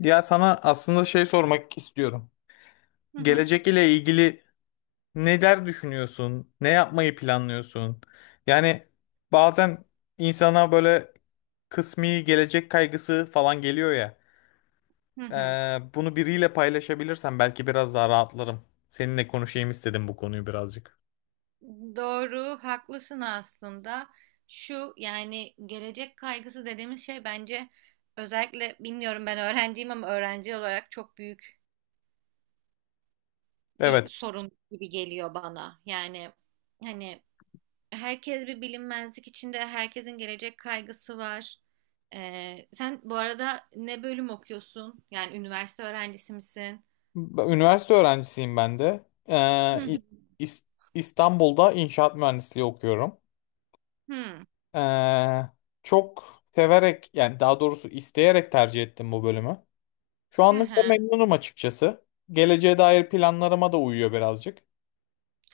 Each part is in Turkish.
Ya sana aslında şey sormak istiyorum. Hı hı, Gelecek ile ilgili neler düşünüyorsun? Ne yapmayı planlıyorsun? Yani bazen insana böyle kısmi gelecek kaygısı falan geliyor ya. hı hı. Bunu biriyle paylaşabilirsem belki biraz daha rahatlarım. Seninle konuşayım istedim bu konuyu birazcık. Doğru, haklısın aslında. Şu yani gelecek kaygısı dediğimiz şey bence özellikle bilmiyorum ben öğrenciyim ama öğrenci olarak çok büyük bir Evet, sorun gibi geliyor bana. Yani hani herkes bir bilinmezlik içinde, herkesin gelecek kaygısı var. Sen bu arada ne bölüm okuyorsun? Yani üniversite öğrencisi misin? Üniversite öğrencisiyim ben de. Hı hı. İs- İstanbul'da inşaat mühendisliği okuyorum. Hı. Ee, çok severek yani daha doğrusu isteyerek tercih ettim bu bölümü. Şu Hı anlık da hı. memnunum açıkçası. Geleceğe dair planlarıma da uyuyor birazcık.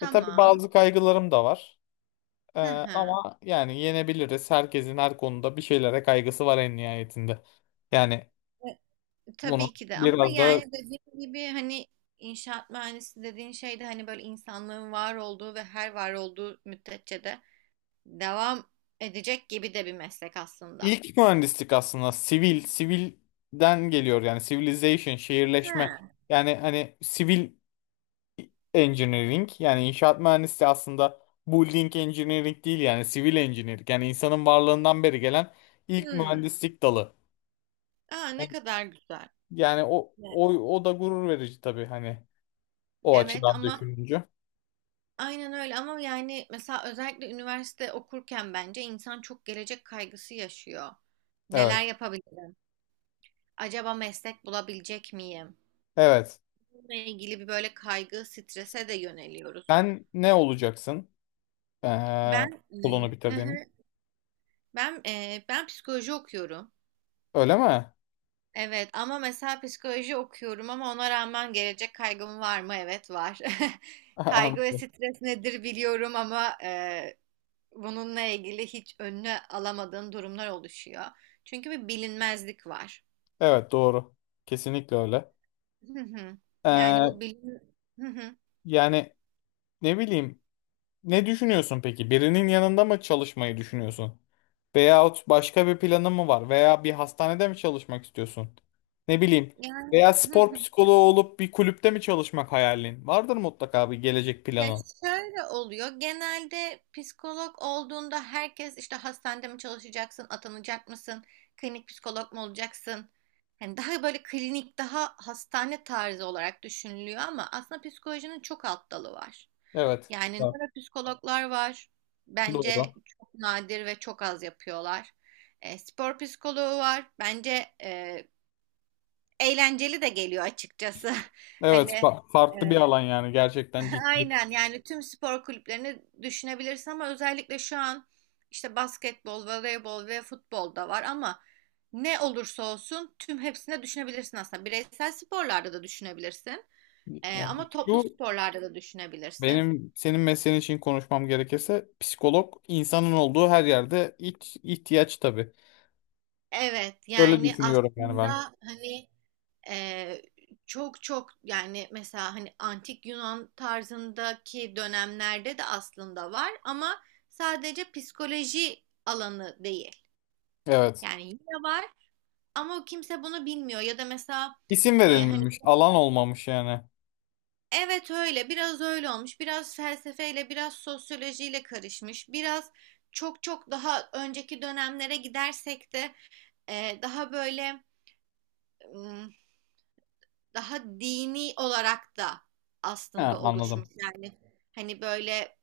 E tabii bazı kaygılarım da var. Ee, Hı hı. ama yani yenebiliriz. Herkesin her konuda bir şeylere kaygısı var en nihayetinde. Yani bunu Tabii ki de ama biraz da yani dediğim gibi hani inşaat mühendisi dediğin şey de hani böyle insanlığın var olduğu ve her var olduğu müddetçe de devam edecek gibi de bir meslek aslında. ilk mühendislik aslında sivil, sivilden geliyor yani civilization, şehirleşme. Ha. Yani hani sivil engineering yani inşaat mühendisliği aslında building engineering değil yani sivil engineering yani insanın varlığından beri gelen ilk Hmm. mühendislik dalı. Aa, ne Yani, kadar güzel. yani o, Evet, o o da gurur verici tabii hani o evet açıdan ama düşününce. aynen öyle ama yani mesela özellikle üniversite okurken bence insan çok gelecek kaygısı yaşıyor. Evet. Neler yapabilirim? Acaba meslek bulabilecek miyim? Evet. Bununla ilgili bir böyle kaygı, strese de yöneliyoruz. Sen ne olacaksın? Ee, okulunu hı hı. bitirdiğin. Ben psikoloji okuyorum. Öyle mi? Evet ama mesela psikoloji okuyorum ama ona rağmen gelecek kaygım var mı? Evet var. Kaygı ve Anladım. stres nedir biliyorum ama bununla ilgili hiç önüne alamadığım durumlar oluşuyor. Çünkü bir bilinmezlik var. Evet doğru. Kesinlikle öyle. Hı hı. Yani bu Ee, bilin Hı hı. yani ne bileyim. Ne düşünüyorsun peki? Birinin yanında mı çalışmayı düşünüyorsun? Veyahut başka bir planın mı var? Veya bir hastanede mi çalışmak istiyorsun? Ne bileyim. Yani Veya spor psikoloğu olup bir kulüpte mi çalışmak hayalin? Vardır mutlaka bir gelecek ya planı. şöyle oluyor. Genelde psikolog olduğunda herkes işte hastanede mi çalışacaksın, atanacak mısın, klinik psikolog mu olacaksın? Hani daha böyle klinik, daha hastane tarzı olarak düşünülüyor ama aslında psikolojinin çok alt dalı var. Evet. Yani Var. nöropsikologlar var. Doğru. Bence çok nadir ve çok az yapıyorlar. Spor psikoloğu var. Bence eğlenceli de geliyor açıkçası. Hani Evet, farklı bir alan e, yani gerçekten ciddi. aynen yani tüm spor kulüplerini düşünebilirsin ama özellikle şu an işte basketbol, voleybol ve futbol da var ama ne olursa olsun tüm hepsine düşünebilirsin aslında. Bireysel sporlarda da düşünebilirsin, ama Yani toplu şu sporlarda da düşünebilirsin. benim senin mesleğin için konuşmam gerekirse psikolog insanın olduğu her yerde ilk ihtiyaç tabii. Evet Öyle yani düşünüyorum yani aslında ben. hani e, çok çok yani mesela hani antik Yunan tarzındaki dönemlerde de aslında var ama sadece psikoloji alanı değil. Evet. Yani yine var. Ama kimse bunu bilmiyor ya da mesela İsim hani verilmemiş. Alan olmamış yani. evet öyle biraz öyle olmuş biraz felsefeyle biraz sosyolojiyle karışmış biraz çok çok daha önceki dönemlere gidersek de daha böyle m, daha dini olarak da He, aslında anladım. oluşmuş yani hani böyle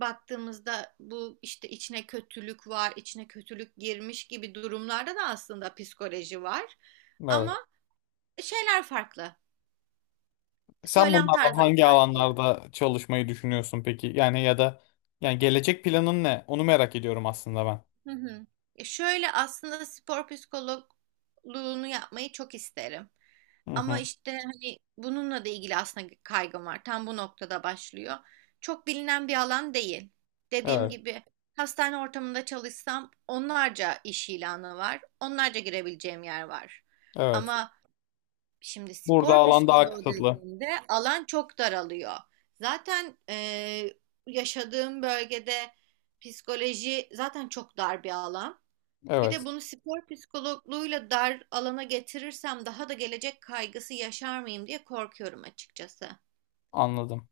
baktığımızda bu işte içine kötülük var içine kötülük girmiş gibi durumlarda da aslında psikoloji var Evet. ama şeyler farklı Sen söylem bunlardan tarzları hangi farklı. alanlarda çalışmayı düşünüyorsun peki? Yani ya da yani gelecek planın ne? Onu merak ediyorum aslında ben. Hı hı. Şöyle aslında spor psikologluğunu yapmayı çok isterim. Hı Ama hı. işte hani bununla da ilgili aslında kaygım var. Tam bu noktada başlıyor. Çok bilinen bir alan değil. Dediğim Evet. gibi hastane ortamında çalışsam onlarca iş ilanı var. Onlarca girebileceğim yer var. Evet. Ama şimdi Burada spor alan daha psikoloğu kısıtlı. dediğimde alan çok daralıyor. Zaten yaşadığım bölgede psikoloji zaten çok dar bir alan. Bir de Evet. bunu spor psikologluğuyla dar alana getirirsem daha da gelecek kaygısı yaşar mıyım diye korkuyorum açıkçası. Anladım.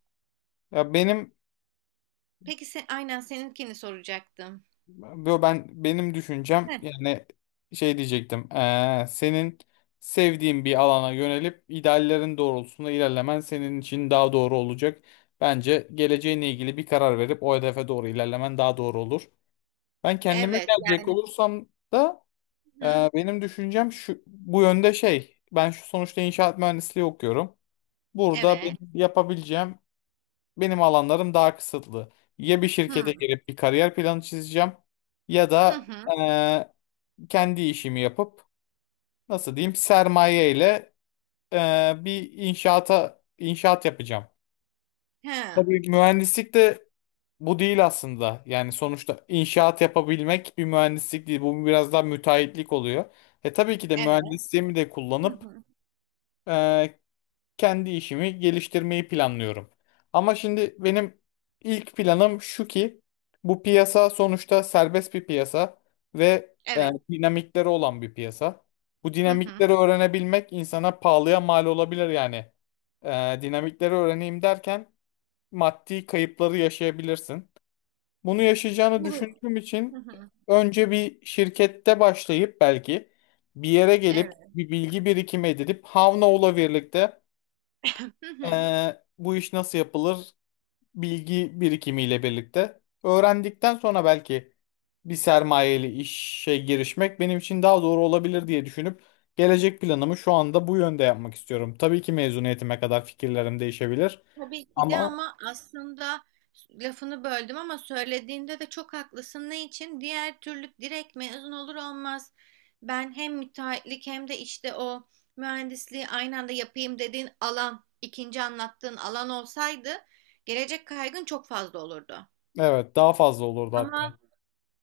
Ya benim Peki sen, aynen seninkini soracaktım. Yo, benim düşüncem Heh, yani şey diyecektim. Senin sevdiğin bir alana yönelip ideallerin doğrultusunda ilerlemen senin için daha doğru olacak. Bence geleceğinle ilgili bir karar verip o hedefe doğru ilerlemen daha doğru olur. Ben kendime evet gelecek yani, olursam da hı, benim düşüncem şu bu yönde şey. Ben şu sonuçta inşaat mühendisliği okuyorum. Burada evet, benim alanlarım daha kısıtlı. Ya bir şirkete hı, girip bir kariyer planı çizeceğim ya hı, da hı, eee, kendi işimi yapıp nasıl diyeyim sermaye ile bir inşaata inşaat yapacağım. hı, Tabii mühendislik de bu değil aslında. Yani sonuçta inşaat yapabilmek bir mühendislik değil. Bu biraz daha müteahhitlik oluyor. E tabii ki de evet, mühendisliğimi de hı, kullanıp hı, kendi işimi geliştirmeyi planlıyorum. Ama şimdi benim ilk planım şu ki bu piyasa sonuçta serbest bir piyasa ve evet, dinamikleri olan bir piyasa. Bu hı, hı, dinamikleri öğrenebilmek insana pahalıya mal olabilir yani. Dinamikleri öğreneyim derken maddi kayıpları yaşayabilirsin. Bunu yaşayacağını bu- düşündüğüm hı, için hı, önce bir şirkette başlayıp belki bir yere gelip evet. bir bilgi birikimi edinip Havnao'la birlikte Hı hı. Bu iş nasıl yapılır bilgi birikimiyle birlikte öğrendikten sonra belki bir sermayeli işe girişmek benim için daha doğru olabilir diye düşünüp gelecek planımı şu anda bu yönde yapmak istiyorum. Tabii ki mezuniyetime kadar fikirlerim değişebilir Tabii ki de ama ama aslında lafını böldüm ama söylediğinde de çok haklısın. Ne için? Diğer türlü direkt mezun olur olmaz. Ben hem müteahhitlik hem de işte o mühendisliği aynı anda yapayım dediğin alan, ikinci anlattığın alan olsaydı gelecek kaygın çok fazla olurdu. evet daha fazla olurdu hatta. Ama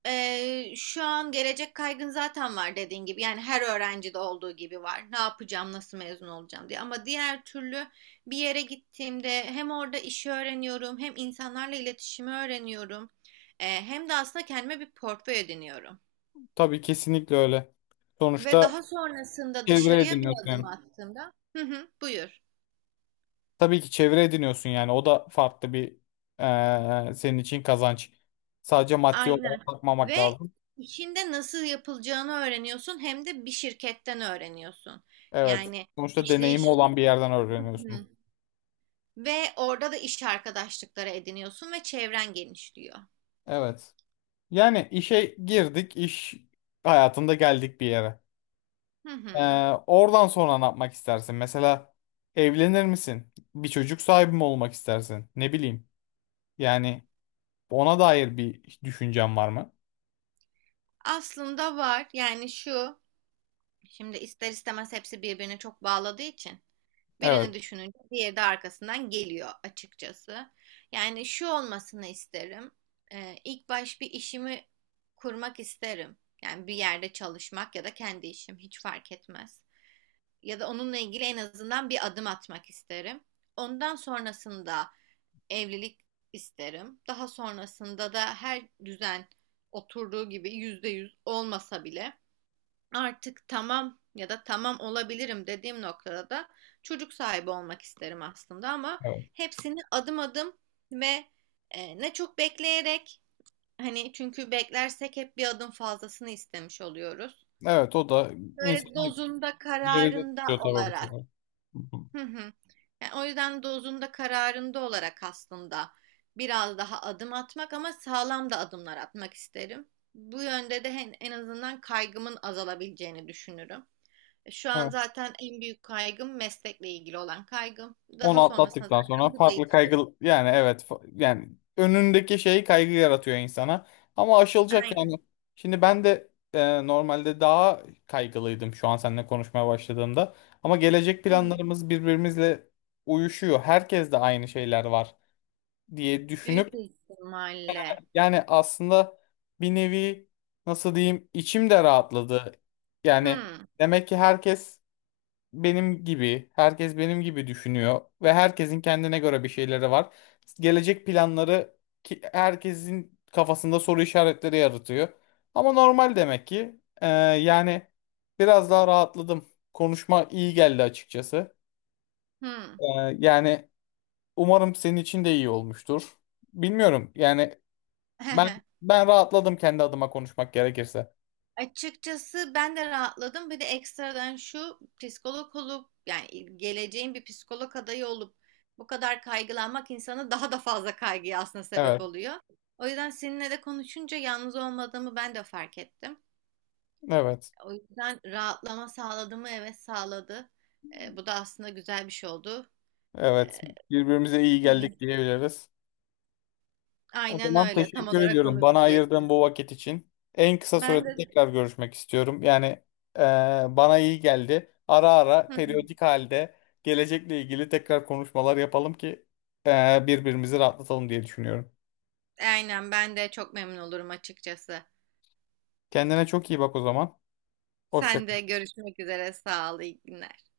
şu an gelecek kaygın zaten var dediğin gibi. Yani her öğrencide olduğu gibi var. Ne yapacağım, nasıl mezun olacağım diye. Ama diğer türlü bir yere gittiğimde hem orada işi öğreniyorum, hem insanlarla iletişimi öğreniyorum. Hem de aslında kendime bir portföy ediniyorum. Tabii kesinlikle öyle. Ve Sonuçta daha sonrasında çevre dışarıya bir ediniyorsun adım yani. attığımda, hı hı, buyur. Tabii ki çevre ediniyorsun yani o da farklı bir senin için kazanç. Sadece maddi Aynen. olarak bakmamak Ve lazım. işinde nasıl yapılacağını öğreniyorsun, hem de bir şirketten öğreniyorsun. Evet. Yani Sonuçta deneyimi olan bir işleyişin. yerden öğreniyorsun. Ve orada da iş arkadaşlıkları ediniyorsun ve çevren genişliyor. Evet. Yani işe girdik, iş hayatında geldik bir yere. Hı Ee, hı. oradan sonra ne yapmak istersin? Mesela evlenir misin? Bir çocuk sahibi mi olmak istersin? Ne bileyim. Yani ona dair bir düşüncen var mı? Aslında var yani şu şimdi ister istemez hepsi birbirine çok bağladığı için Evet. birini düşününce diğeri de arkasından geliyor açıkçası. Yani şu olmasını isterim. İlk baş bir işimi kurmak isterim. Yani bir yerde çalışmak ya da kendi işim hiç fark etmez. Ya da onunla ilgili en azından bir adım atmak isterim. Ondan sonrasında evlilik isterim. Daha sonrasında da her düzen oturduğu gibi %100 olmasa bile artık tamam ya da tamam olabilirim dediğim noktada da çocuk sahibi olmak isterim aslında ama Evet. hepsini adım adım ve ne çok bekleyerek hani çünkü beklersek hep bir adım fazlasını istemiş oluyoruz. Evet o da Böyle insanı dozunda geride kararında tutuyor tabii bu olarak. sefer. Hı Hı hı. Yani o yüzden dozunda kararında olarak aslında biraz daha adım atmak ama sağlam da adımlar atmak isterim. Bu yönde de en azından kaygımın azalabileceğini düşünürüm. Şu an hı. zaten en büyük kaygım meslekle ilgili olan kaygım. Onu Daha sonrasında atlattıktan sonra zaten bu farklı değişir. kaygı yani evet yani önündeki şey kaygı yaratıyor insana. Ama aşılacak yani. Aynen. Şimdi ben de normalde daha kaygılıydım şu an seninle konuşmaya başladığımda. Ama gelecek Hı hı. planlarımız birbirimizle uyuşuyor. Herkes de aynı şeyler var diye Büyük düşünüp ihtimalle. yani aslında bir nevi nasıl diyeyim içim de rahatladı. Yani Hı demek ki herkes benim gibi, herkes benim gibi düşünüyor ve herkesin kendine göre bir şeyleri var. Gelecek planları ki herkesin kafasında soru işaretleri yaratıyor. Ama normal demek ki. Yani biraz daha rahatladım. Konuşma iyi geldi açıkçası. hı. Ee, yani umarım senin için de iyi olmuştur. Bilmiyorum. Yani ben ben rahatladım kendi adıma konuşmak gerekirse. Açıkçası ben de rahatladım. Bir de ekstradan şu psikolog olup yani geleceğin bir psikolog adayı olup bu kadar kaygılanmak insanı daha da fazla kaygıya aslında sebep Evet, oluyor. O yüzden seninle de konuşunca yalnız olmadığımı ben de fark ettim. evet, O yüzden rahatlama sağladı mı? Evet sağladı. Bu da aslında güzel bir şey oldu. evet. Ee, Birbirimize iyi Hani geldik diyebiliriz. O aynen zaman öyle. Tam teşekkür olarak ediyorum onu bana ayırdığın diyecektim. bu vakit için. En kısa Ben sürede de tekrar görüşmek istiyorum. Yani e, bana iyi geldi. Ara ara periyodik halde gelecekle ilgili tekrar konuşmalar yapalım ki birbirimizi rahatlatalım diye düşünüyorum. aynen ben de çok memnun olurum açıkçası. Kendine çok iyi bak o zaman. Hoşça Sen de görüşmek üzere. Sağ ol. İyi günler.